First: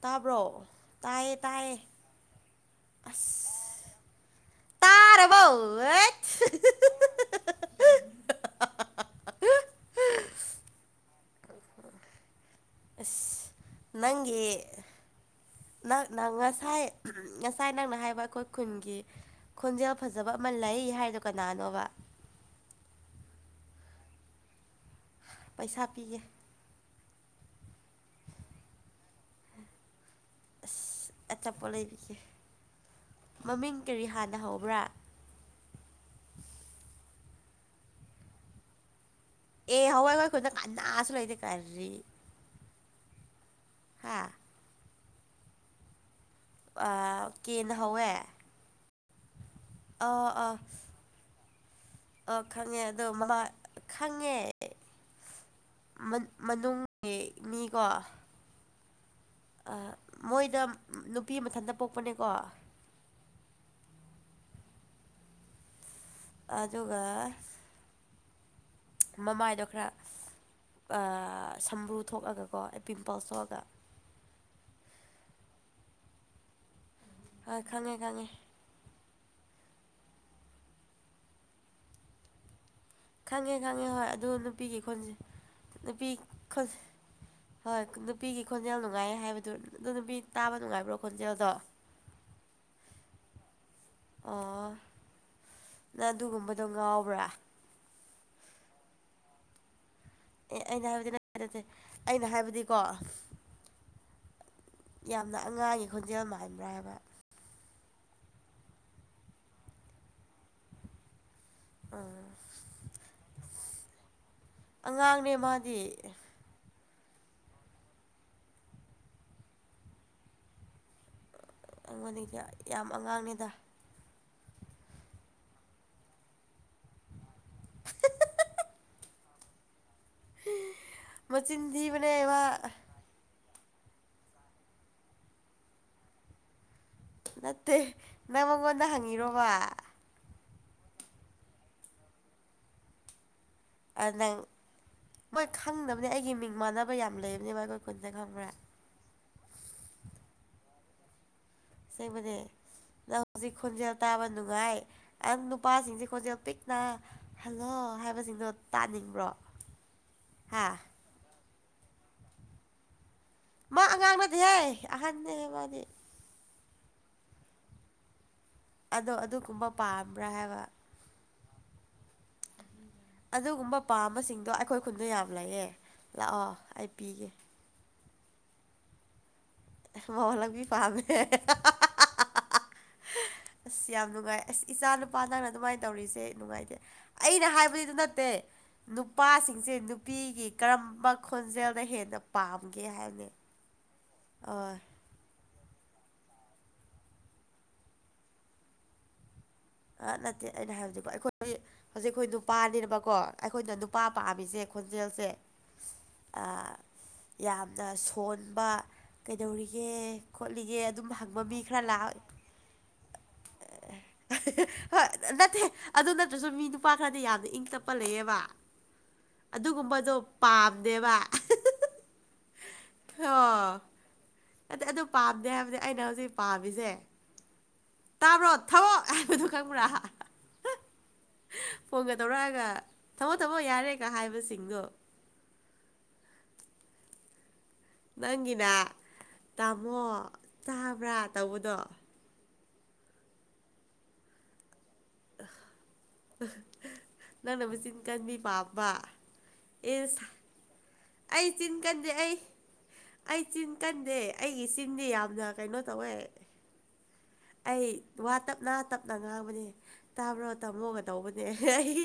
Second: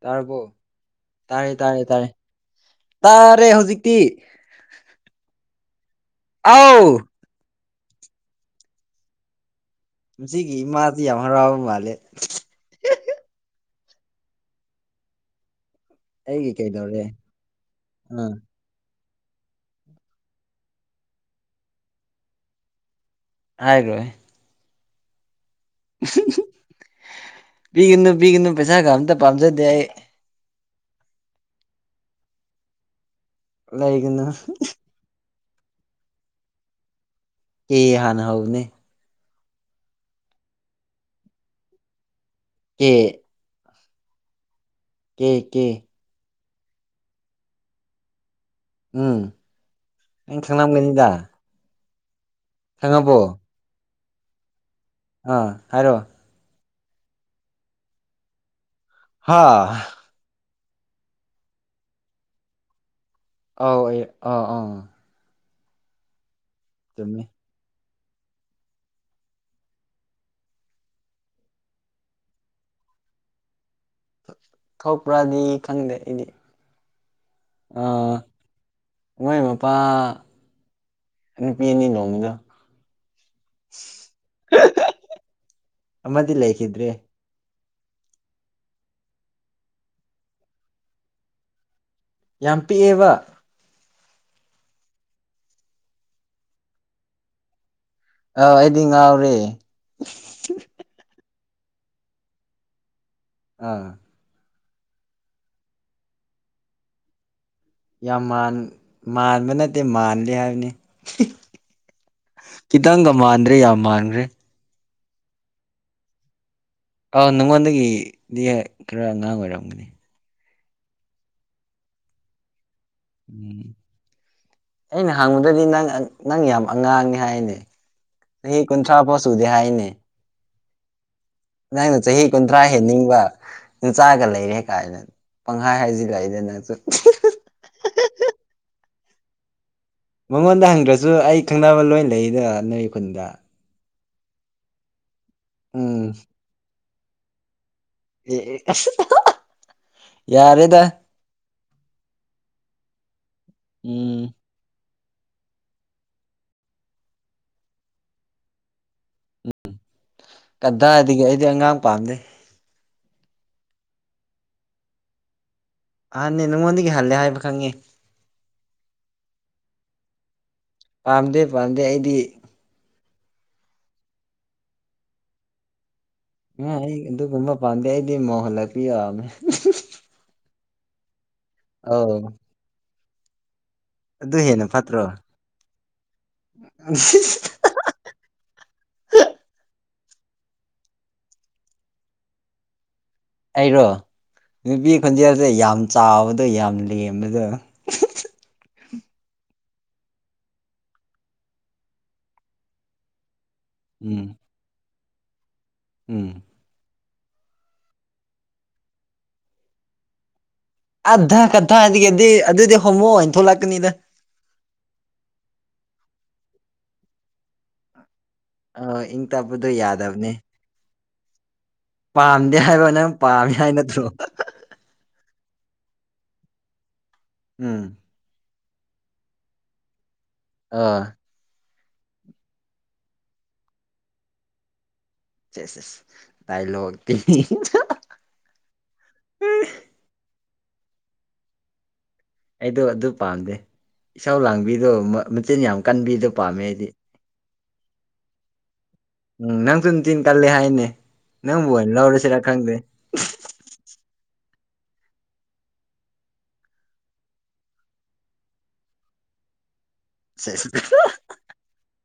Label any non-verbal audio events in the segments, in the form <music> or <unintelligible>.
ꯇꯥꯔꯕꯣ ꯇꯥꯕ꯭ꯔꯣ ꯇꯥꯏꯌꯦ ꯇꯥꯔꯦ ꯇꯥꯏꯌꯦ ꯇꯥꯔꯦ ꯇꯥꯔꯦ ꯇꯥꯔꯦ ꯑꯁ ꯍꯧꯖꯤꯛꯇꯤ ꯇꯥꯔꯕꯧ ꯋꯦꯠꯁ ꯑꯥꯎ ꯏꯆꯦꯒꯤ ꯏꯃꯥꯗꯤ ꯌꯥꯝ ꯍꯔꯥꯎ ꯃꯥꯜꯂꯦ ꯑꯁ ꯅꯪꯒꯤ ꯅꯪ ꯅ ꯑꯩꯒꯤ ꯉꯁꯥꯏ ꯀꯩꯗꯧꯔꯦ ꯎꯝ ꯉꯁꯥꯏ ꯅꯪꯅ ꯍꯥꯏꯕ ꯑꯥ ꯑꯩꯈꯣꯏ ꯈꯨꯟꯒꯤ ꯈꯣꯟꯖꯦꯜ ꯐꯖꯕ ꯑꯃ ꯂꯩ ꯍꯥꯏꯗꯣ ꯀꯅꯥꯅꯣꯕ ꯍꯥꯏꯒꯤꯔꯣꯏ ꯄꯩꯁꯥ ꯄꯤꯒꯦ ꯄꯤꯒꯅꯨ ꯄꯤꯒꯅꯨ ꯄꯩꯁꯥꯒ ꯑꯝꯇ ꯄꯥꯝꯖꯗꯦ ꯑꯩ ꯑꯆ ꯑꯆꯥꯄꯣꯠ ꯂꯩꯕꯤꯒꯦ ꯃꯃꯤꯡ ꯀꯔꯤ ꯂꯩꯒꯅꯨ ꯍꯥꯟꯅ ꯍꯧꯕ꯭ꯔꯥ ꯑꯦ ꯍꯥꯟꯅ ꯍꯧꯕꯅꯦ ꯑꯦ ꯍꯧꯔꯒ ꯈꯨꯟꯗ ꯀꯅꯥꯁꯨ ꯂꯩꯇꯦ ꯀꯔꯤ ꯑꯦ ꯍꯥꯥ ꯀꯦ ꯀꯦ ꯑꯥ ꯀꯦꯅ ꯍꯧꯋꯦ ꯎꯝ ꯅꯪ ꯈꯪꯂꯝꯒꯅꯤꯗ ꯑꯧ ꯈꯪꯉꯦ ꯑꯗꯣ ꯈꯪꯉꯕꯣ ꯃꯃꯥ ꯈꯪꯉꯦ ꯑꯥ ꯍꯥꯏꯔꯣ ꯃꯟ ꯃꯅꯨꯡꯒꯤ ꯃꯤꯀꯣ ꯍꯥ ꯑ, ꯃꯣꯏꯗ ꯅꯨꯄꯤ ꯃꯊꯟꯇ ꯄꯣꯛꯄꯅꯦꯀꯣ ꯑꯥꯎ ꯑꯦ ꯑꯥ ꯑꯥ ꯑꯗꯨꯒ ꯆꯨꯝꯃꯦ ꯃꯃꯥꯏꯗꯣ ꯈꯔ ꯑꯥ ꯁꯝꯕ꯭ꯔꯨ ꯊꯣꯛꯑꯒꯀꯣ ꯄꯤꯝꯄꯂ꯭ꯁ ꯊꯣꯛꯑꯒ ꯊꯣꯛꯄ꯭ꯔꯥꯗꯤ ꯈꯪꯗꯦ ꯑꯩꯗꯤ ꯍꯣꯏ ꯈꯪꯉꯦ ꯑꯥ ꯈꯪꯉꯦ ꯃꯣꯏ ꯃꯄꯥ ꯅꯨꯄꯤ ꯑꯅꯤ ꯂꯣꯟꯕꯗꯣ ꯈꯪꯉꯦ ꯈꯪꯉꯦ ꯍꯣꯏ ꯑꯗꯨ ꯅꯨꯄꯤꯒꯤ ꯈꯣꯟꯖ ꯅꯨꯄꯤ ꯑꯃꯗꯤ ꯈꯣꯟꯁ ꯂꯩꯈꯤꯗ꯭ꯔꯦ ꯍꯣꯏ ꯅꯨꯄꯤꯒꯤ ꯈꯣꯟꯖꯦꯜ ꯅꯨꯡꯉꯥꯏ ꯍꯥꯏꯕꯗꯨ ꯑꯗꯨ ꯅꯨꯄꯤ ꯇꯥꯕ ꯅꯨꯡꯉꯥꯏꯕ꯭ꯔꯣ ꯈꯣꯟꯖꯦꯜꯗꯣ ꯌꯥꯝ ꯄꯤꯛꯑꯦꯕ ꯑꯣ ꯅꯪ ꯑꯗꯨꯒꯨꯝꯕꯗꯣ ꯉꯥꯎꯕ꯭ꯔꯥ ꯑꯥꯎ ꯑꯩꯗꯤ ꯉꯥꯎꯔꯦ ꯑꯦ ꯑꯩꯅ ꯍꯥꯏꯕꯗꯤ ꯅꯠ ꯅꯠꯇꯦ ꯑꯩꯅ ꯍꯥꯏꯕꯗꯤꯀꯣ ꯑꯥ ꯌꯥꯝꯅ ꯑꯉꯥꯡꯒꯤ ꯈꯣꯟꯖꯦꯜ ꯃꯥꯟꯕ꯭ꯔꯥ ꯍꯥꯏꯕ ꯌꯥꯝ ꯃꯥꯟ ꯃꯥꯟꯕ ꯅꯠꯇꯦ ꯃꯥꯟꯂꯤ ꯍꯥꯏꯕꯅꯤ ꯎꯝ ꯈꯤꯇꯪꯒ ꯃꯥꯟꯗ꯭ꯔꯦ ꯌꯥꯝ ꯃꯥꯟꯈ꯭ꯔꯦ ꯑꯉꯥꯡꯅꯦ ꯃꯥꯗꯤ ꯑꯣ ꯅꯪꯉꯣꯟꯗꯒꯤꯗꯤ ꯈꯔ ꯑꯉꯥꯡ ꯑꯣꯏꯔꯝꯒꯅꯤ ꯑꯩꯉꯣꯟꯗꯩꯗꯤ ꯌꯥꯝ ꯑꯉꯥꯡꯅꯤꯗ ꯎꯝ ꯑꯩꯅ ꯍꯪꯕꯗꯗꯤ ꯅꯪ ꯑꯛ ꯅꯪ ꯌꯥꯝ ꯑꯉꯥꯡꯅꯦ ꯍꯥꯏꯅꯦ ꯆꯍꯤ ꯀꯨꯟꯊ꯭ꯔꯥ ꯐꯥꯎ ꯁꯨꯗꯦ ꯍꯥꯏꯅꯦ ꯍꯦ ꯍꯥ ꯅꯪꯅ ꯆꯍꯤ ꯀꯨꯟꯊ꯭ꯔꯥ ꯍꯦꯟꯅꯤꯡꯕ ꯅꯆꯥꯒ ꯂꯩꯔꯦ ꯀꯥꯏꯅ ꯄꯪꯍꯥꯏ ꯍꯥꯏꯖꯤꯜꯂꯛꯏꯗ ꯅꯪꯁꯨ ꯅꯠꯇꯦ ꯅꯪ ꯃꯉꯣꯟꯗ ꯍꯪꯉꯤꯔꯣꯕ ꯃꯉꯣꯟꯗ ꯍꯪꯗ꯭ꯔꯁꯨ ꯑꯩ ꯈꯪꯅꯕ ꯂꯣꯏ ꯂꯩꯗ ꯅꯣꯏ ꯈꯨꯟꯗ ꯑꯥ ꯅꯪ ꯃꯣꯏ ꯎꯝ ꯈꯪꯗꯕꯅꯦ ꯑꯩꯒꯤ ꯃꯤꯡ ꯃꯥꯟꯅꯕ ꯌꯥꯝ ꯂꯩꯝꯅꯦꯕ ꯑꯈꯣꯏ ꯈꯨꯟꯗ ꯈꯪꯕ꯭ꯔꯥ <unintelligible> ꯌꯥꯔꯦꯗ ꯁꯦꯡꯕꯅꯦ ꯅꯪ ꯍꯣꯖꯤꯛ ꯈꯣꯟꯖꯦꯜ ꯎꯝ ꯇꯥꯕ ꯅꯨꯡꯉꯥꯏ ꯑꯪ ꯅꯨꯄꯥꯁꯤꯡꯁꯦ ꯈꯣꯟꯖꯦꯜ ꯄꯤꯛꯅ ꯍꯜꯂꯣ ꯍꯥꯏꯕꯁꯤꯡꯗꯣ ꯇꯥꯅꯤꯡꯕ꯭ꯔꯣ ꯍꯥ ꯀꯗꯥꯏꯗꯒꯤ ꯑꯩꯗꯤ ꯑꯉꯥꯡ ꯄꯥꯝꯗꯦ ꯃꯥ ꯑꯉꯥꯡ ꯅꯠꯇꯦꯍꯦ ꯑꯍꯟꯅꯦ ꯃꯥꯗꯤ ꯑꯍꯟꯅꯦ ꯅꯪꯉꯣꯟꯗꯒꯤ ꯍꯜꯂꯦ ꯍꯥꯏꯕ ꯈꯪꯉꯦ ꯑꯗꯣ ꯑꯗꯨꯒꯨꯝꯕ ꯄꯥꯝꯕ꯭ꯔꯥ ꯍꯥꯏꯕ ꯄꯥꯝꯗꯦ ꯄꯥꯝꯗꯦ ꯑꯩꯗꯤ ꯑꯗꯨꯒꯨꯝꯕ ꯄꯥꯝꯕꯁꯤꯡꯗꯣ ꯑꯩꯈꯣꯏ ꯈꯨꯟꯗ ꯌꯥꯝ ꯂꯩꯌꯦ ꯂꯥꯛꯑꯣ ꯉꯥ ꯑꯩ ꯄꯤꯒꯦ ꯑꯗꯨꯒꯨꯝꯕ ꯄꯥꯝꯗꯦ ꯑꯩꯗꯤ ꯃꯧ ꯍꯜꯂꯛꯄꯤ ꯌꯥꯝ ꯃꯧ ꯍꯜꯂꯛꯄꯤ ꯄꯥꯝꯃꯦ ꯑꯧ ꯑꯁ ꯌꯥꯝ ꯑꯗꯨ ꯅꯨꯡꯉꯥꯏ ꯑꯁ ꯍꯦꯟꯅ ꯏꯆꯥ ꯐꯠꯇ꯭ꯔꯣ ꯅꯨꯄꯥ ꯅꯪꯅ ꯑꯗꯨꯃꯥꯏ ꯇꯧꯔꯤꯁꯦ ꯅꯨꯡꯉꯥꯏꯇꯦ ꯑꯩꯅ ꯍꯥꯏꯕꯗꯤ ꯗꯨ ꯅꯠꯇꯦ ꯅꯨꯄꯥꯁꯤꯡꯁꯦ ꯅꯨꯄꯤꯒꯤ ꯀꯔꯝꯕ ꯈꯣꯟꯖꯦꯜꯅ ꯍꯦꯟꯅ ꯄꯥꯝꯒꯦ ꯍꯥꯏꯕꯅꯦ ꯑꯩꯔꯣ ꯑꯣ ꯅꯨꯄꯤ ꯈꯣꯟꯖꯦꯜꯁꯦ ꯌꯥꯝ ꯆꯥꯎꯕꯗꯣ ꯌꯥꯝ ꯂꯦꯝꯕꯗꯣ ꯑꯥ ꯅꯠꯇꯦ ꯑꯩꯅ ꯍꯥꯏꯕꯗꯨ ꯑꯩꯈꯣꯏ ꯍꯧꯖꯤꯛ ꯑꯈꯣꯏ ꯅꯨꯄꯥꯅꯦꯕꯀꯣ ꯑꯩꯈꯣꯏꯅ ꯅꯨꯄꯥ ꯎꯝ ꯄꯥꯝꯃꯤꯖꯦ ꯈꯣꯟꯖꯦꯜꯁꯦ ꯎꯝ ꯑꯥ ꯌꯥꯝꯅ ꯁꯣꯟꯕ ꯀꯩꯗꯧꯔꯤꯒꯦ ꯈꯣꯠꯂꯤꯒꯦ ꯑꯗꯨꯝ ꯍꯪꯕ ꯑꯙꯥ ꯃꯤ ꯈꯔ ꯀꯠꯊꯥꯏꯗꯒꯗꯤ ꯂꯥꯛ ꯑꯗꯨꯗꯤ ꯍꯣꯃꯣ ꯑꯣꯏꯅ ꯊꯣꯛꯂꯛꯀꯅꯤꯗ ꯍꯣ ꯅꯠꯇꯦ ꯑꯗꯨ ꯅꯠꯇ꯭ꯔꯁꯨ ꯃꯤ ꯅꯨꯄꯥ ꯈꯔꯗꯤ ꯌꯥꯝꯅ ꯏꯪ ꯇꯞꯄ ꯂꯩꯌꯦꯕ ꯑꯥ ꯏꯪ ꯇꯞꯄꯗꯣ ꯑꯗꯨꯒꯨꯝꯕꯗꯣ ꯌꯥꯗꯕꯅꯦ ꯄꯥꯝꯗꯦꯕ ꯄꯥꯝꯗꯦ ꯍꯥꯏꯕ ꯅꯪ ꯄꯥꯝꯃꯦ ꯍꯥꯏ ꯅꯠꯇ꯭ꯔꯣ ꯑꯇꯦ ꯑꯗꯨ ꯄꯥꯝꯗꯦ ꯍꯥꯏꯕꯗꯤ ꯑꯩꯅ ꯍꯧꯖꯤꯛ ꯄꯥꯝꯃꯤꯁꯦ ꯎꯝ ꯇꯥꯕ꯭ꯔꯣ ꯊꯃꯣ ꯍꯥꯏꯕꯗꯣ ꯈꯪꯕ꯭ꯔꯥ ꯑꯥ ꯐꯣꯟꯒ ꯇꯧꯔꯛꯑꯒ ꯊꯝꯃꯣ ꯊꯝꯃꯣ ꯌꯥꯔꯦ ꯀꯥ ꯍꯥꯏꯕꯁꯤꯡꯗꯣ ꯁꯤꯁꯤꯁ ꯇꯥꯏꯂꯣꯛꯇꯤ ꯅꯪꯒꯤꯅ ꯇꯥꯃꯣ ꯇꯥꯕ꯭ꯔꯥ ꯇꯧꯕꯗꯣ ꯑꯩꯗꯣ ꯑꯗꯨ ꯄꯥꯝꯗꯦ ꯏꯁꯧ ꯂꯥꯡꯕꯤꯗꯣ ꯃꯥ ꯃꯆꯤꯟ ꯌꯥꯝ ꯀꯟꯕꯤꯗꯣ ꯄꯥꯝꯃꯦ ꯑꯩꯗꯤ ꯅꯪꯅ ꯃꯆꯤꯟ ꯀꯟꯕꯤ ꯄꯥꯝꯕ ꯎꯝ ꯅꯪꯁꯨ ꯅꯆꯤꯟ ꯑꯦꯁ ꯀꯜꯂꯦ ꯍꯥꯏꯅꯦ ꯑꯩ ꯅꯪꯕꯨ ꯆꯤꯟ ꯑꯣꯏꯅ ꯀꯟꯗꯦ ꯑꯩ ꯂꯧꯔꯁꯤꯔꯥ ꯈꯪꯗꯦ ꯑꯩ ꯆꯤꯟ ꯀꯟꯗꯦ ꯑꯩꯒꯤ ꯆꯤꯟꯗꯤ ꯌꯥꯝꯅ ꯀꯩꯅꯣ ꯇꯧꯋꯦ ꯑꯩ ꯋꯥ ꯇꯞꯅ ꯇꯞꯅ ꯉꯥꯡꯕꯅꯦ ꯇꯥꯕ꯭ꯔꯣ ꯁꯦꯁ ꯇꯥꯃꯣꯒ ꯇꯧꯕꯅꯦ ꯑꯩ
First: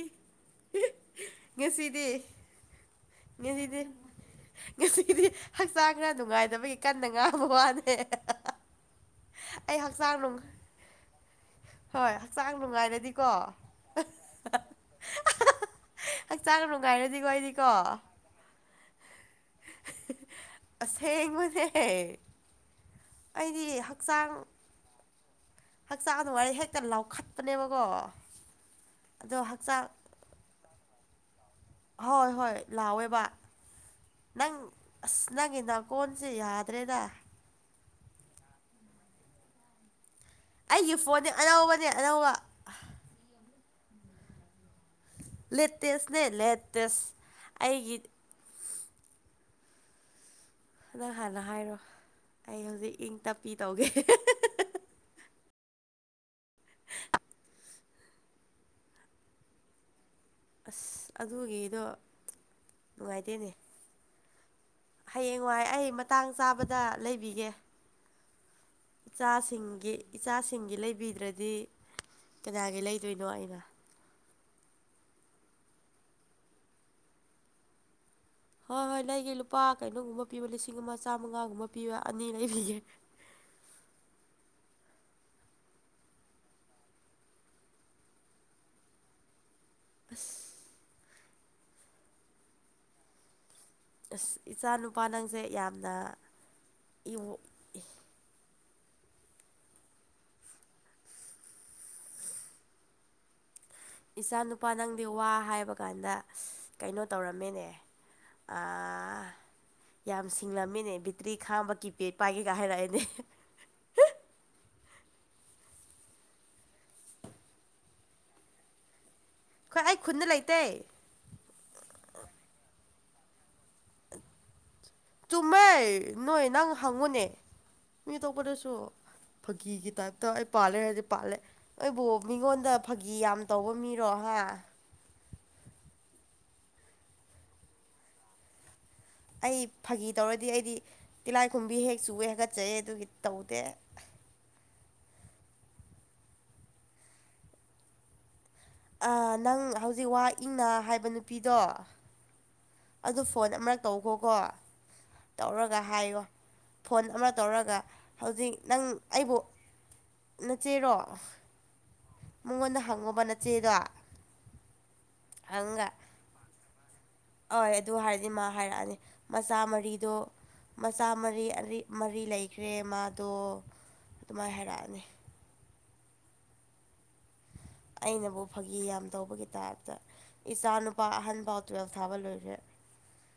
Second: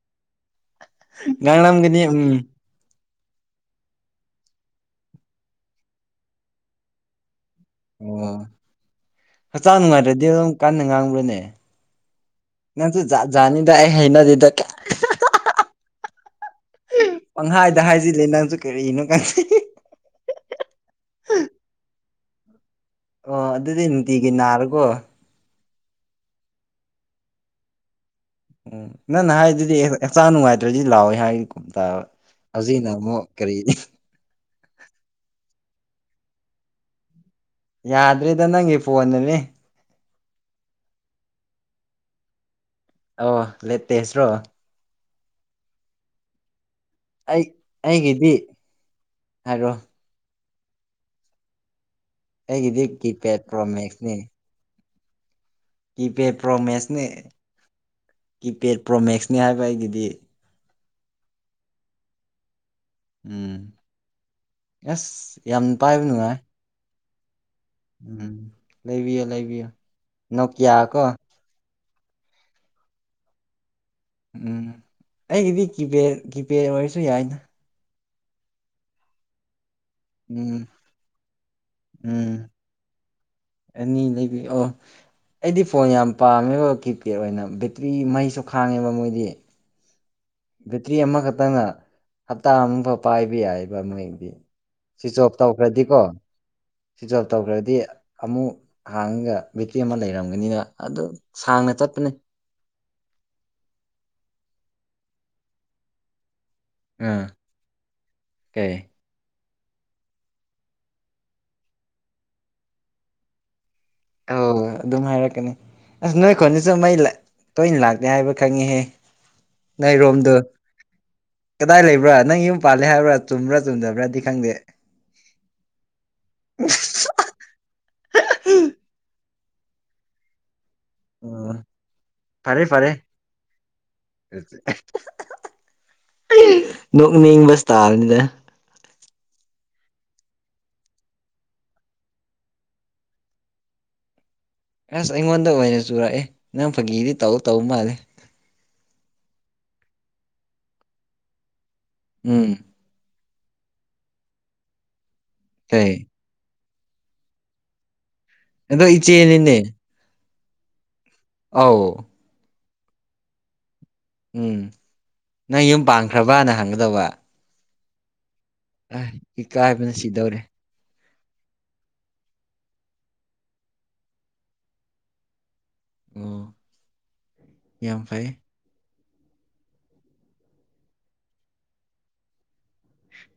ꯉꯥꯡꯂꯝꯒꯅꯤ ꯉꯁꯤꯗꯤ ꯎꯝ ꯉꯁꯤꯗꯤ ꯉꯁꯤꯗꯤ ꯍꯛꯆꯥꯡ ꯈꯔ ꯅꯨꯡꯉꯥꯏꯇꯕꯒꯤ ꯀꯟꯅ ꯉꯥꯡꯕ ꯋꯥꯅꯤ ꯑꯣ ꯍꯛꯆꯥꯡ ꯅꯨꯡꯉꯥꯏꯇ꯭ꯔꯗꯤ ꯑꯗꯨꯝ ꯀꯥꯟꯅ ꯉꯥꯡꯕ꯭ꯔꯅꯦ ꯍꯣꯏ ꯍꯛꯆꯥꯡ ꯅꯪꯁꯨ ꯖꯥꯠ ꯅꯨꯡꯉꯥꯏꯔꯗꯤꯀꯣ ꯖꯥꯠꯅꯤꯗ ꯑꯩ ꯍꯩꯅꯗꯦꯗ ꯀꯥꯏ ꯍꯛꯆꯥꯡ ꯅꯨꯡꯉꯥꯏꯔꯗꯤꯀꯣ ꯑꯩꯗꯤꯀꯣ ꯄꯪꯍꯥꯏꯗ ꯍꯥꯏꯖꯤꯜꯂꯤ ꯅꯪꯁꯨ ꯀꯔꯤꯅꯣ ꯈꯪꯅꯦ ꯑꯁꯦꯡꯕꯅꯦ ꯑꯣ ꯑꯩꯗꯤ ꯑꯗꯨꯗꯤ ꯅꯨꯡꯇꯤꯒꯤ ꯍꯛꯆꯥꯡ ꯅꯥꯔꯒꯣ ꯍꯛꯆꯥꯡ ꯅꯨꯡꯉꯥꯏꯔ ꯍꯦꯛꯇ ꯂꯥꯎꯈꯠꯄꯅꯦꯕꯒꯣ ꯎꯝ ꯅꯪꯅ ꯍꯥꯏꯗꯨꯗꯤ ꯍꯛꯆꯥꯡ ꯅꯨꯡꯉꯥꯏꯇ꯭ꯔꯗꯤ ꯂꯥꯎꯋꯦ ꯍꯥꯏ ꯇꯥꯕ ꯍꯣꯏ ꯍꯣꯏ ꯍꯧꯖꯤꯛꯅ ꯑꯃꯨꯛ ꯂꯥꯎꯋꯦꯕ ꯀꯔꯤ ꯅꯪ ꯑꯁ ꯅꯪꯒꯤ ꯅꯥꯀꯣꯟꯁꯦ ꯌꯥꯗ꯭ꯔꯦꯗ ꯌꯥꯗ꯭ꯔꯦꯗ ꯅꯪꯒꯤ ꯐꯣꯟꯅꯅꯦ ꯑꯩꯒꯤ ꯐꯣꯟꯗꯤ ꯑꯅꯧꯕꯅꯦ ꯑꯅꯧꯕ ꯑꯣ ꯂꯦꯇꯦꯁꯔꯣ ꯂꯦꯇꯦꯁꯅꯦ ꯂꯦꯇꯦꯁ ꯑꯩ ꯑꯩꯒꯤ ꯑꯩꯒꯤꯗꯤ ꯍꯥꯏꯔꯣ ꯅꯪ ꯍꯥꯟꯅ ꯍꯥꯏꯔꯣ ꯑꯩ ꯑꯩꯒꯤꯗꯤ ꯍꯧꯖꯤꯛ ꯏꯪ ꯀꯤꯄꯦꯠ ꯇꯞꯄꯤ ꯇꯧꯒꯦ ꯄ꯭ꯔꯣꯃꯦꯛꯁꯅꯦ ꯀꯤꯄꯦꯠ ꯄ꯭ꯔꯣꯃꯦꯁꯅꯦ ꯀꯤꯄꯦꯠ ꯄ꯭ꯔꯣꯃꯦꯛꯁꯅꯦ ꯍꯥꯏꯕ ꯑꯩꯒꯤꯗꯤ ꯑꯁ ꯑꯗꯨꯒꯤꯗꯣ ꯅꯨꯡꯉꯥꯏꯇꯦꯅꯦ ꯎꯝ ꯑꯁ ꯌꯥꯝ ꯍꯌꯦꯡꯋꯥꯏ ꯑꯩ ꯄꯥꯏꯕ ꯃꯇꯥꯡ ꯅꯨꯡꯉꯥꯏ ꯆꯥꯕꯗ ꯂꯩꯕꯤꯒꯦ ꯎꯝ ꯂꯩꯕꯤꯌꯣ ꯂꯩꯕꯤꯌꯣ ꯏꯆꯥꯁꯤꯡꯒꯤ ꯅꯣꯀꯤꯌꯥ ꯏꯆꯥꯁꯤꯡꯒꯤ ꯀꯣ ꯂꯩꯕꯤꯗ꯭ꯔꯗꯤ ꯀꯅꯥꯒꯤ ꯂꯩꯗꯣꯏꯅꯣ ꯑꯩꯅ ꯎꯝ ꯑꯩꯒꯤꯗꯤ ꯀꯤꯕꯦꯔ ꯀꯤꯕꯦꯔ ꯑꯣꯏꯔꯁꯨ ꯌꯥꯏꯅ ꯍꯣꯏ ꯍꯣꯏ ꯂꯩꯒꯦ ꯂꯨꯄꯥ ꯀꯩꯅꯣꯒꯨꯝꯕ ꯄꯤꯕ ꯎꯝ ꯂꯤꯁꯤꯡ ꯑꯃ ꯆꯥꯝꯃꯉꯥꯒꯨꯝꯕ ꯄꯤꯕ ꯑꯅꯤ ꯎꯝ ꯂꯩꯕꯤꯒꯦ ꯑꯅꯤ ꯂꯩꯕꯤ ꯑꯣ ꯑꯩꯗꯤ ꯐꯣꯟ ꯌꯥꯝ ꯄꯥꯝꯃꯦꯕ ꯀꯤꯄꯦꯠ ꯑꯣꯏꯅ ꯕꯦꯇ꯭ꯔꯤ ꯃꯩꯁꯨ ꯈꯥꯡꯉꯦꯕ ꯃꯣꯏꯗꯤ ꯑꯁ ꯕꯦꯇ꯭ꯔꯤ ꯑꯃꯈꯛꯇꯪꯅ ꯍꯞꯇꯥ ꯑꯃꯐꯥꯎ ꯄꯥꯏꯕ ꯌꯥꯏ ꯗꯨꯒ ꯃꯣꯏꯗꯤ ꯑꯁ ꯏꯆꯥ ꯅꯨꯄꯥ ꯁ꯭ꯋꯤꯆ ꯑꯣꯐ ꯅꯪꯁꯦ ꯌꯥꯝꯅ ꯇꯧꯈ꯭ꯔꯗꯤꯀꯣ ꯁ꯭ꯋꯤꯆ ꯑꯣꯐ ꯇꯧꯈ꯭ꯔꯗꯤ ꯑꯃꯨꯛ ꯍꯥꯡꯉꯒ ꯕꯦꯇ꯭ꯔꯤ ꯑꯃ ꯂꯩꯔꯝꯒꯅꯤꯅ ꯑꯗꯨ ꯁꯥꯡꯅ ꯆꯠꯄꯅꯦ ꯏꯆꯥ ꯅꯨꯨꯄꯥ ꯅꯪꯗꯤ ꯋꯥ ꯍꯥꯏꯕ ꯀꯥꯟꯗ ꯀꯩꯅꯣ ꯑꯥ ꯇꯧꯔꯝꯃꯦꯅꯦ ꯀꯩ ꯑꯥ ꯌꯥꯝ ꯁꯤꯡꯂꯝꯃꯦꯅꯦ ꯕꯦꯇ꯭ꯔꯤ ꯈꯥꯡꯕ ꯀꯤꯄꯦꯠ ꯄꯥꯏꯒꯦꯒ ꯍꯥꯏꯔꯛꯑꯦꯅꯦ ꯑꯣ ꯑꯗꯨꯝ ꯍꯥꯏꯔꯛꯀꯅꯤ ꯑꯁ ꯅꯣꯏ ꯈꯨꯟꯁꯤꯁꯨ ꯃꯩ ꯂꯥ ꯇꯣꯏꯅ ꯂꯥꯛꯇꯦ ꯍꯥꯏꯕ ꯈꯪꯉꯤꯍꯦ ꯑꯩ ꯈꯨꯟꯗ ꯅꯩꯔꯣꯝꯗꯨ ꯂꯩꯇꯦ ꯀꯗꯥꯏ ꯂꯩꯕ꯭ꯔꯥ ꯅꯪ ꯌꯨꯝ ꯄꯥꯜꯂꯦ ꯍꯥꯏꯕ꯭ꯔꯥ ꯆꯨꯝꯕ꯭ꯔꯥ ꯆꯨꯝꯗꯕꯔ꯭ ꯆꯨꯝꯃꯦ ꯅꯣꯏ ꯅꯪ ꯍꯪꯉꯨꯅꯦ ꯃꯤ ꯑꯇꯣꯞꯄꯗꯁꯨ ꯐꯥꯒꯤꯒꯤ ꯇꯥꯏꯞꯇ ꯑꯩ ꯄꯥꯜꯂꯦ ꯍꯥꯏꯔꯗꯤ ꯄꯥꯜꯂꯦ ꯑꯣ ꯑꯩꯕꯨ ꯐꯔꯦ ꯃꯤꯉꯣꯟꯗ ꯐꯔꯦ ꯐꯥꯒꯤ ꯌꯥꯝ ꯇꯧꯕ ꯃꯤꯔꯣ ꯍꯥ ꯅꯣꯛꯅꯤꯡꯕ ꯁ꯭ꯇꯥꯜꯅꯤꯗ ꯑꯩ ꯐꯥꯒꯤ ꯇꯧꯔꯗꯤ ꯑꯩꯗꯤ ꯇꯤꯂꯥꯏꯈꯨꯝꯕꯤ ꯍꯦꯛ ꯆꯨꯌꯦ ꯍꯒꯠꯆꯩ ꯑꯗꯨꯒꯤ ꯇꯧꯗꯦ ꯑꯁ ꯑꯩꯉꯣꯟꯗ ꯑꯣꯏꯅ ꯆꯨꯔꯛꯑꯦ ꯅꯪ ꯐꯥꯒꯤꯗꯤ ꯇꯧ ꯇꯧ ꯃꯥꯜꯂꯦ ꯑꯥ ꯅꯪ ꯍꯧꯖꯤꯛ ꯋꯥ ꯏꯪꯅ ꯍꯥꯏꯕ ꯅꯨꯄꯤꯗꯣ ꯎꯝ ꯑꯗꯨ ꯐꯣꯟ ꯑꯃꯔꯛ ꯇꯧꯈꯣꯀꯣ ꯇꯧꯔꯒ ꯀꯩ ꯍꯥꯏꯌꯣ ꯐꯣꯟ ꯑꯃꯔꯛ ꯇꯧꯔꯒ ꯍꯧꯖꯤꯛ ꯅꯪ ꯑꯗꯣ ꯑꯩꯕꯨ ꯏꯆꯦꯅꯤꯅꯦ ꯅꯆꯦꯔꯣ ꯑꯧ ꯃꯪꯉꯣꯟꯗ ꯍꯪꯉꯣꯕ ꯅꯆꯦꯗꯣ ꯎꯝ ꯅꯪ ꯌꯨꯝ ꯄꯥꯟꯈ꯭ꯔꯕꯥꯅ ꯍꯪꯒꯗꯧꯕ ꯑꯣꯏ ꯑꯗꯨ ꯍꯥꯏꯔꯗꯤ ꯃꯥ ꯍꯥꯏꯔꯛꯑꯅꯤ ꯑ ꯃꯆꯥ ꯏꯀꯥꯏꯕꯅ ꯃꯔꯤꯗꯣ ꯁꯤꯗꯧꯔꯦ ꯃꯆꯥ ꯃꯔꯤ ꯑꯔꯤ ꯃꯔꯤ ꯂꯩꯈ꯭ꯔꯦ ꯃꯥꯗꯣ ꯑꯗꯨꯃꯥꯏ ꯍꯥꯏꯔꯛꯑꯅꯤ ꯎꯉꯣ ꯑꯩꯅꯕꯨꯞ__ ꯐꯥꯒꯤ ꯌꯥꯝ ꯇꯧꯕꯒꯤ ꯇꯥꯏꯞꯇ ꯏꯆꯥ ꯅꯨꯄꯥ ꯑꯍꯟꯐꯥꯎ ꯇꯨꯌꯦꯜꯐ ꯊꯥꯕ ꯂꯣꯏꯈ꯭ꯔꯦ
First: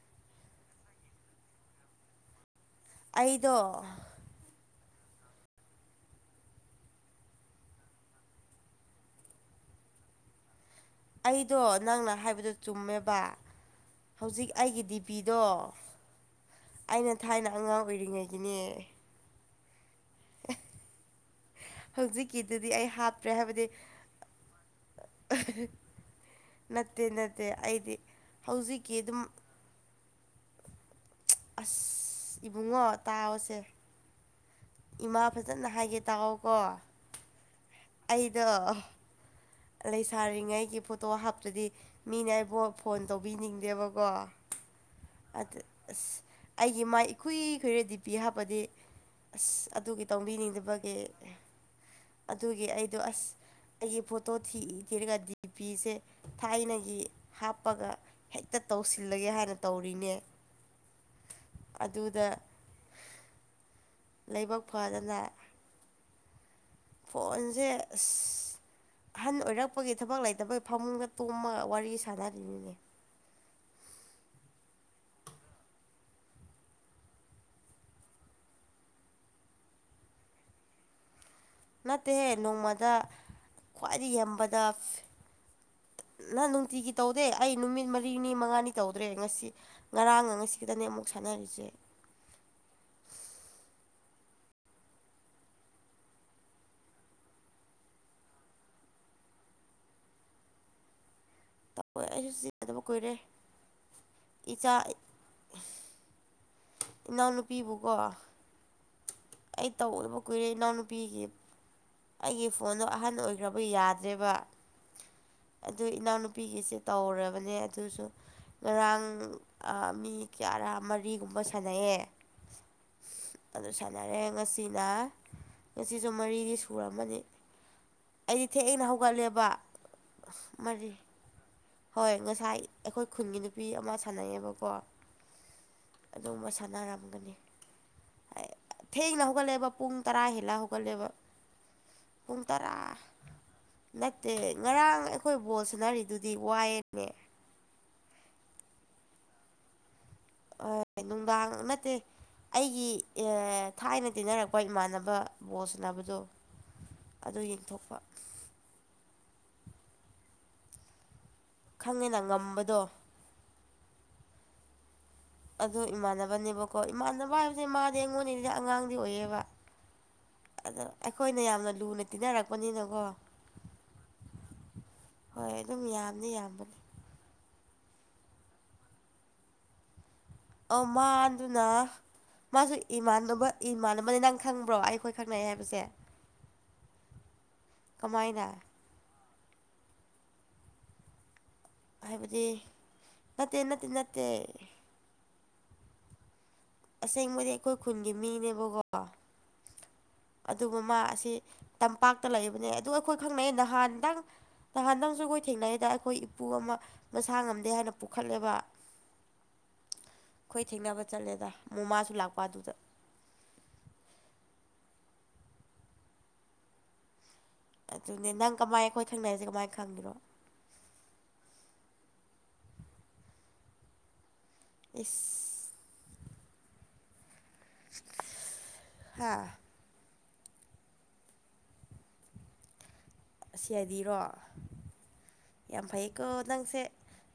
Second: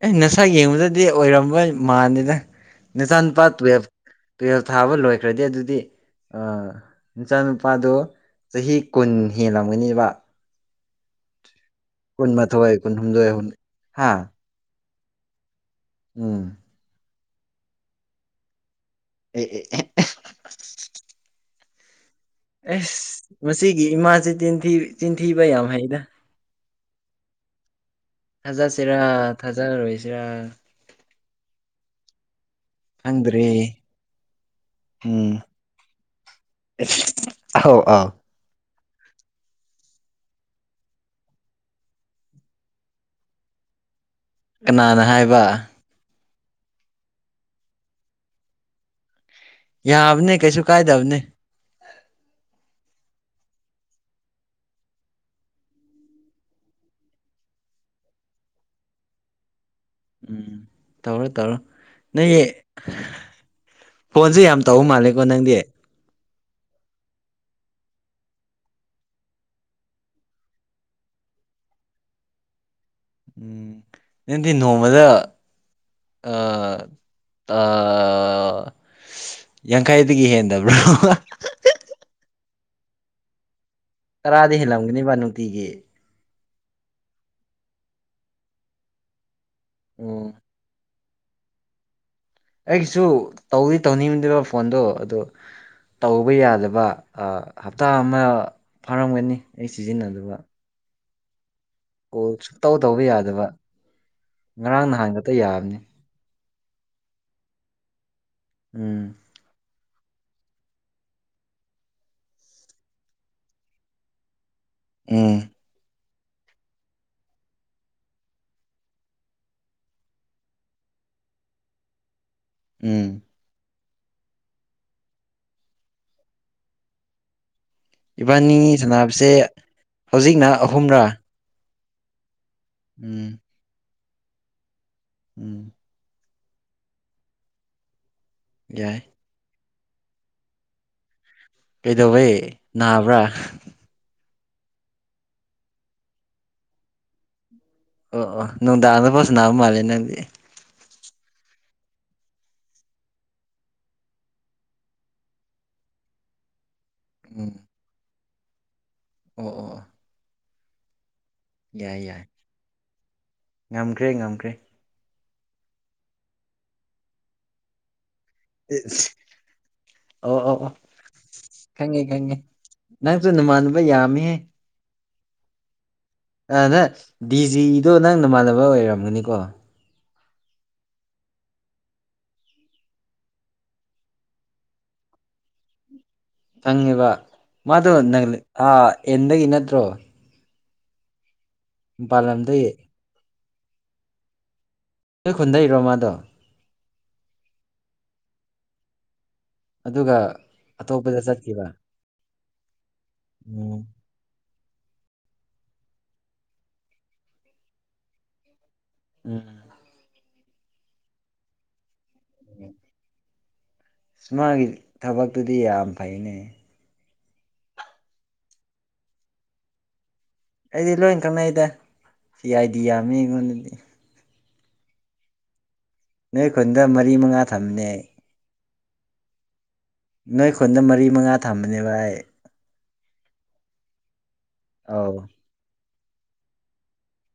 ꯑꯦ ꯅꯁꯛ ꯌꯦꯡꯕꯗꯗꯤ ꯑꯣꯏꯔꯝꯃꯣꯏ ꯃꯥꯟꯗꯦꯗ ꯅꯆꯥ ꯅꯨꯨꯄꯥ ꯑꯩꯗꯣ ꯇꯨꯋꯦꯜꯞ__ ꯇꯨꯋꯦꯜꯞ ꯊꯥꯕ ꯂꯣꯏꯈ꯭ꯔꯗꯤ ꯑꯗꯨꯗꯤ ꯑꯥ ꯅꯆꯥꯅꯨꯄꯥꯗꯣ ꯆꯍꯤ ꯀꯨꯟ ꯍꯦꯜꯂꯝꯒꯅꯦꯕ ꯑꯩꯗꯣ ꯅꯪꯅ ꯍꯥꯏꯕꯗꯣ ꯀꯨꯟꯃꯥꯊꯣꯏ ꯆꯨꯝꯃꯦꯕ ꯀꯨꯟꯍꯨꯝꯗꯣꯏ ꯍꯨꯝ ꯍꯥ ꯍꯧꯖꯤꯛ ꯑꯩꯒꯤ ꯗꯤꯄꯤꯗꯣ ꯎꯝ ꯑꯩꯅ ꯊꯥꯏꯅ ꯑꯉꯥꯡ ꯑꯣꯏꯔꯤꯉꯩꯒꯤꯅꯦ ꯑꯦ ꯑꯦ ꯑꯦ ꯑꯦꯍ ꯍꯧꯖꯤꯛꯀꯤꯗ__ ꯑꯦꯁ ꯃꯁꯤꯒꯤ ꯏꯃꯥꯁꯦ ꯆꯤꯟꯊꯤ ꯆꯤꯟꯊꯤꯕ ꯌꯥꯝ ꯍꯩꯗ ꯅꯠꯇꯦ ꯅꯠꯇꯦ ꯑꯩꯗꯤ ꯍꯧꯖꯤꯛꯀꯤ ꯊꯥꯖꯁꯤꯔ ꯑꯗꯨꯝ ꯊꯥꯖꯔꯣꯏꯁꯤꯔ ꯑꯁ ꯏꯕꯨꯡꯉꯣ ꯈꯪꯗ꯭ꯔꯦ ꯇꯥꯋꯣꯁꯦ ꯎꯝ ꯍꯥꯏꯒꯦ ꯑꯁ ꯑꯧ ꯑꯧ ꯏꯗꯣ ꯂꯩꯁꯥꯔꯤꯉꯩꯒꯤ ꯐꯣꯇꯣ ꯍꯥꯞꯇ꯭ꯔꯗꯤ ꯃꯤꯅ ꯑꯩꯕꯣ ꯐꯣꯟ ꯇꯧꯕꯤꯅꯤꯡꯗꯦꯕꯀꯣ ꯀꯅꯥꯅ ꯍꯥꯏꯕ ꯑꯗ ꯑꯁ ꯑꯩꯒꯤ ꯃꯥꯏ ꯏꯈꯨꯢ ꯈꯨꯢꯔ ꯗꯤꯄꯤ ꯍꯥꯞꯄꯗꯤ ꯑꯁ ꯑꯗꯨꯒꯤ ꯌꯥꯕꯅꯦ ꯀꯩꯁꯨ ꯇꯧꯕꯤꯅꯤꯡꯗꯕꯒꯤ ꯀꯥꯏꯗꯕꯅꯦ ꯑꯗꯨꯒꯤ ꯑꯩꯗꯣ ꯑꯁ ꯑꯩꯒꯤ ꯐꯣꯠ__ ꯇꯣ ꯊꯤ ꯊꯤꯔꯒ ꯗꯤꯄꯤꯁꯦ ꯊꯥꯏꯅꯒꯤ ꯍꯥꯞꯄꯒ ꯍꯦꯛꯇ ꯇꯧꯁꯤꯜꯂꯒꯦ ꯍꯥꯏꯅ__ ꯇꯧꯔꯤꯅꯦ ꯎꯝ ꯇꯧꯔꯣ ꯇꯧꯔꯣ ꯑꯗꯨꯗ ꯅꯣꯏꯌꯦ ꯐꯣꯟꯖꯦ ꯌꯥꯝ ꯂꯥꯏꯕꯛ ꯇꯧ ꯐꯗꯅ ꯃꯥꯜꯂꯦꯀꯣ ꯅꯪꯗꯤ ꯐꯣꯟꯖꯦ ꯑꯁ ꯑꯍꯟ ꯑꯣꯏꯔꯛꯄꯒꯤ ꯊꯕꯛ ꯂꯩꯇꯕꯩ ꯐꯃꯨꯡꯗ ꯇꯣꯝꯃꯒ ꯋꯥꯔꯤ ꯁꯥꯟꯅꯔꯤꯅꯤꯅꯦ ꯎꯝ ꯅꯪꯗꯤ ꯅꯣꯡꯃꯗ ꯑꯥ ꯇꯥ ꯌꯥꯡꯈꯩꯗꯒꯤ ꯍꯦꯟꯗꯕ꯭ꯔꯣ ꯅꯠꯇꯦꯍꯦ ꯅꯣꯡꯃꯗ ꯈ꯭ꯋꯥꯏꯗꯒꯤ ꯇꯔꯥꯗꯤ ꯌꯥꯝꯕꯗ ꯐꯤꯐ ꯍꯦꯜꯂꯝꯒꯅꯤꯕ ꯅꯨꯡꯇꯤꯒꯤ ꯇꯠ ꯅ ꯅꯨꯡꯇꯤꯒꯤ ꯇꯧꯗꯦ ꯑꯩ ꯅꯨꯃꯤꯠ ꯃꯔꯤꯅꯤ ꯃꯉꯥꯅꯤ ꯇꯧꯗ꯭ꯔꯦ ꯉꯁꯤ ꯎꯝ ꯉꯔꯥꯡꯒ ꯉꯁꯤ ꯈꯤꯇꯅꯦ ꯑꯃꯨꯛ ꯁꯥꯟꯅꯔꯤꯁꯦ ꯑꯩꯒꯤꯁꯨ ꯇꯧꯗꯤ ꯇꯧꯅꯤꯡꯗꯦꯕ ꯐꯣꯟꯗꯣ ꯑꯗꯣ ꯇꯧꯕ ꯌꯥꯗꯕ ꯑ ꯍꯞꯇꯥ ꯑꯃ ꯐꯥꯔꯝꯒꯅꯤ ꯑꯩ ꯁꯤꯖꯤꯟꯅꯗꯕ ꯇꯧꯋꯦ ꯀꯣꯜ ꯑꯩꯁꯨ ꯁꯨꯛꯇꯧ ꯆꯤꯟꯅꯗꯕ ꯇꯧꯕ ꯀꯨꯏꯔꯦ ꯌꯥꯗꯕ ꯏꯆꯥ ꯉꯔꯥꯡ ꯅꯍꯥꯟ ꯈꯛꯇ ꯌꯥꯕꯅꯤ ꯏꯅꯥꯎꯅꯨꯄꯤꯕꯨꯀꯣ ꯎꯝ ꯑꯩ ꯇꯧꯗꯕ ꯀꯨꯏꯔꯦ ꯏꯅꯥꯎꯅꯨꯄꯤꯒꯤ ꯑꯩꯒꯤ ꯐꯣꯟꯗꯣ ꯑꯍꯟ ꯑꯣꯏꯈ꯭ꯔꯕꯩ ꯌꯥꯗ꯭ꯔꯦꯕ ꯎꯝ ꯑꯗꯨ ꯏꯅꯥꯎꯅꯨꯄꯤꯒꯤꯁꯦ ꯇꯧꯔꯕꯅꯦ ꯑꯗꯨꯁꯨ ꯉꯔꯥꯡ ꯑꯥ ꯃꯤ ꯀ꯭ꯌꯥꯔꯥ ꯃꯔꯤꯒꯨꯝꯕ ꯁꯥꯟꯅꯩꯌꯦ ꯎꯝ ꯑꯗꯨ ꯁꯥꯟꯅꯔꯦ ꯉꯁꯤꯅ ꯉꯁꯤꯁꯨ ꯃꯔꯤꯗꯤ ꯁꯨꯔꯝꯃꯅꯤ ꯑꯩ ꯏꯕꯥꯅꯤ ꯊꯦꯡꯅ ꯍꯧꯒꯠꯂꯦꯕ ꯁꯥꯟꯅꯕꯁꯦ ꯍꯧꯖꯤꯛꯅ ꯃꯔꯤ ꯑꯍꯨꯝꯔꯥ ꯍꯣꯏ ꯉꯁꯥꯏ ꯑꯩꯈꯣꯏ ꯎꯝ ꯈꯨꯟꯒꯤ ꯅꯨꯄꯤ ꯑꯃ ꯁꯥꯟꯅꯩꯌꯦꯕꯀꯣ ꯎꯝ ꯑꯗꯨꯃ ꯁꯥꯅꯔꯝꯒꯅꯤ ꯑꯩ ꯌꯥꯏ ꯊꯦꯡꯅ ꯍꯧꯒꯠꯂꯦꯕ ꯄꯨꯡ ꯇꯔꯥ ꯍꯦꯜꯂ ꯍꯧꯒꯜꯂꯦꯕ ꯀꯩꯗꯧꯋꯦ ꯅꯥꯕ꯭ꯔꯥ ꯅꯠꯇꯦ ꯉꯔꯥꯡ ꯑꯩꯈꯣꯏ ꯕꯣꯜ ꯁꯟꯅꯔꯤꯗꯨꯗꯤ ꯋꯥꯏꯌꯦꯅꯦ ꯑꯣ ꯑꯣ ꯅꯨꯡꯗꯥꯥꯛꯗ ꯕꯣꯜ ꯁꯟꯅꯥꯕ ꯃꯥꯜꯂꯦ ꯅꯪꯗꯤ ꯑꯥ ꯅꯨꯡꯗꯥꯡ ꯅꯠꯇꯦ ꯑꯩꯒꯤ ꯑꯦ ꯊꯥꯏꯅ ꯇꯤꯟꯅꯔꯛꯄ ꯏꯃꯥꯟꯅꯕ ꯕꯣꯜ ꯁꯟꯅꯕꯗꯨ ꯑꯗꯨ ꯎꯝ ꯌꯦꯡꯊꯣꯛꯄ ꯑꯣ ꯑꯣ ꯌꯥꯏ ꯈꯪꯉꯦꯅ ꯌꯥꯏ ꯉꯝꯕꯗꯣ ꯉꯝꯈ꯭ꯔꯦ ꯉꯝꯈ꯭ꯔꯦ ꯑꯗꯨ ꯏꯃꯥꯟꯅꯕꯅꯦꯕꯀꯣ ꯏꯃꯥꯟꯅꯕ ꯍꯥꯏꯕꯁꯦ ꯃꯥꯗꯤ ꯑꯩꯉꯣꯟꯗꯒꯤꯗꯤ ꯑꯉꯥꯡꯗꯤ ꯏꯁ ꯑꯣꯏꯌꯦꯕ ꯑꯣ ꯑꯣ ꯑꯣ ꯑꯗꯣ ꯑꯩꯈꯣꯏꯅ ꯌꯥꯝꯅ ꯈꯪꯉꯦ ꯂꯨꯅ ꯈꯪꯉꯦ ꯇꯤꯟꯅꯔꯛꯄꯅꯤꯅꯀꯣ <unintelligible> ꯅꯪꯁꯨ ꯅꯃꯥꯟꯅꯕ ꯌꯥꯝꯃꯤꯍꯦ ꯍꯣꯏ ꯑꯗꯨꯝ ꯌꯥꯝꯅꯤ ꯌꯥ ꯑꯥ ꯅꯪ ꯗꯤꯖꯤꯗꯣ ꯅꯪ ꯅꯃꯥꯟꯅꯕ ꯑꯣꯏꯔꯝꯒꯅꯤꯀꯣ ꯑꯧ ꯃꯥꯟꯗꯨꯅ ꯃꯥꯁꯨ ꯏꯃꯥꯟꯅꯕ ꯏꯃꯥꯟꯅꯕꯅꯦ ꯅꯪ ꯈꯪꯕ꯭ꯔꯣ ꯑꯩꯈꯣꯏ ꯈꯪꯅꯩ ꯍꯥꯏꯕꯁꯦ ꯈꯪꯉꯦꯕ ꯃꯥꯗꯣ ꯅꯒ꯭ꯂꯦ ꯀꯃꯥꯏꯅ ꯑꯥ ꯑꯦꯟꯗꯒꯤ ꯅꯠꯇ꯭ꯔꯣ ꯃꯄꯥꯟ ꯍꯥꯏꯕꯗꯤ ꯂꯝꯗꯒꯤ ꯅꯠꯇꯦ ꯅꯠꯇꯦ ꯅꯠꯇꯦ ꯅꯣꯏ ꯈꯨꯟꯗꯩꯔꯣ ꯃꯥꯗꯣ ꯑꯁꯦꯡꯕꯗꯤ ꯑꯩꯈꯣꯏ ꯈꯨꯟꯒꯤ ꯃꯤꯅꯦꯕꯀꯣ ꯑꯗꯨꯒ ꯑꯗꯨꯒ ꯃꯥ ꯑꯇꯣꯞꯄꯗ ꯑꯁꯤ ꯆꯠꯈꯤꯕ ꯇꯝ ꯄꯥꯛꯇ ꯂꯩꯕꯅꯦ ꯑꯗꯨ ꯑꯩꯈꯣꯏ ꯈꯪꯅꯩꯌꯦ ꯎꯝ ꯅꯍꯥꯟ ꯅꯪ ꯅꯍꯥꯟ ꯅꯪꯁꯨ ꯑꯩꯈꯣꯏ ꯊꯦꯡꯅꯩꯌꯦꯗ ꯑꯩꯈꯣꯏ ꯏꯄꯨ ꯑꯃ ꯃꯁꯥ ꯉꯝꯗꯦ ꯍꯥꯏꯅ ꯄꯨꯈꯠꯂꯦꯕ ꯎꯝ ꯈꯣꯏ ꯊꯦꯡꯅꯕ ꯆꯠꯂꯦꯗ ꯃꯣ ꯃꯥꯁꯨ ꯂꯥꯛꯄ ꯑꯗꯨꯗ <unintelligible> ꯃꯥꯒꯤ ꯊꯕꯛꯇꯨꯗꯤ ꯌꯥꯝ ꯐꯩꯅꯦ ꯑꯗꯨꯅꯦ ꯅꯪ ꯀꯃꯥꯏ ꯑꯩꯈꯣꯏ ꯈꯪꯅꯩꯢꯁꯦ ꯀꯃꯥꯏꯟ ꯈꯪꯉꯤꯅꯣ ꯑꯩꯗꯤ ꯂꯣꯏ ꯈꯪꯅꯩꯗ ꯁꯤ ꯑꯥꯏ ꯗꯤ ꯌꯥꯝꯅꯤ ꯑꯩꯉꯣꯟꯗꯗꯤ ꯏꯁ ꯅꯣꯏ ꯈꯨꯟꯗ ꯃꯔꯤ ꯃꯉꯥ ꯊꯝꯃꯤꯅꯦ <unintelligible> ꯍꯥꯥ ꯅꯣꯏ ꯈꯨꯟꯗ ꯃꯔꯤ ꯃꯉꯥ ꯊꯝꯕꯅꯦꯕ ꯑꯥꯢ ꯑꯁꯤ ꯑꯥꯢ ꯗꯤꯔꯣ ꯑꯧ ꯌꯥꯝ ꯐꯩꯀꯣ ꯅꯪꯁꯦ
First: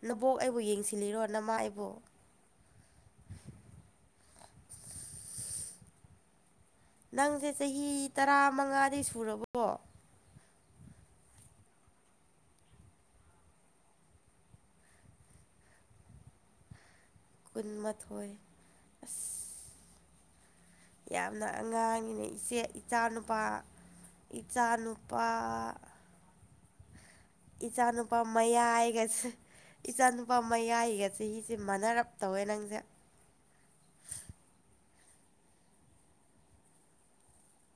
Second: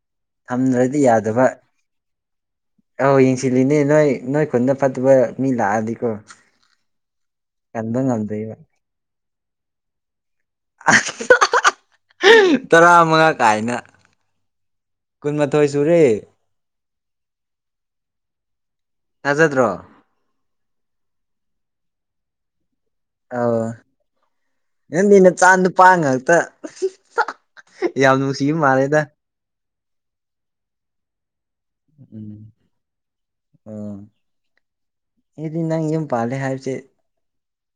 ꯅꯕꯣꯛ ꯑꯩꯕꯨ ꯊꯝꯗ꯭ꯔꯗꯤ ꯌꯦꯡꯁꯤꯜꯂꯤꯔꯣ ꯌꯥꯗꯕ ꯅꯃꯥ ꯑꯩꯕꯨ꯫ ꯑꯧ ꯌꯦꯡꯁꯤꯜꯂꯤꯅꯦ ꯅꯣꯏ ꯅꯣꯏ ꯈꯨꯟꯗ ꯐꯠꯇꯕ ꯃꯤ ꯂꯥꯛꯑꯗꯤꯀꯣ ꯅꯪꯖꯦ ꯆꯍꯤ ꯀꯟꯕ ꯇꯔꯥ ꯉꯝꯗꯣꯏꯕ ꯃꯉꯥꯗꯤ ꯁꯨꯔꯕꯣ <unintelligible> ꯇꯔꯥ ꯃꯉꯥ ꯀꯥꯏꯅ ꯀꯨꯟꯃꯥꯊꯣꯏ ꯁꯨꯨꯔꯦ ꯀꯨꯟꯃꯊꯣꯏ ꯑꯁ ꯊꯥꯖꯗ꯭ꯔꯣ ꯌꯥꯝꯅ ꯑꯉꯥꯡꯅꯤꯅꯦ ꯏꯆꯦ ꯏꯆꯥꯅꯨꯄꯥ ꯑꯧ ꯅꯪꯗꯤ ꯏꯆꯥꯅꯨꯄꯥ ꯅꯆꯥ ꯅꯨꯄꯥ ꯉꯥꯛꯇ <unintelligible> ꯌꯥꯝ ꯏꯆꯥꯅꯨꯄꯥ ꯅꯨꯡꯁꯤꯕ ꯃꯥꯜꯂꯦꯗ ꯃꯌꯥꯏꯒꯁ ꯏꯆꯥꯅꯨꯄꯥ ꯃꯌꯥꯏꯒ ꯆꯍꯤꯁꯦ ꯃꯥꯟꯅꯔꯞ ꯇꯧꯋꯦ ꯅꯪꯁꯦ ꯑꯥ ꯑꯩꯗꯤ ꯅꯪ ꯌꯨꯝ ꯄꯥꯜꯂꯦ ꯍꯥꯏꯕꯁꯦ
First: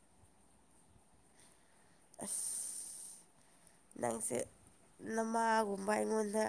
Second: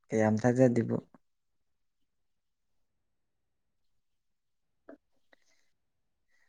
ꯀꯌꯥꯝ ꯊꯥꯖꯗꯦꯕꯣ ꯑꯁ ꯅꯪꯁꯦ ꯅꯃꯥꯒꯨꯝꯕ ꯑꯩꯉꯣꯟꯗ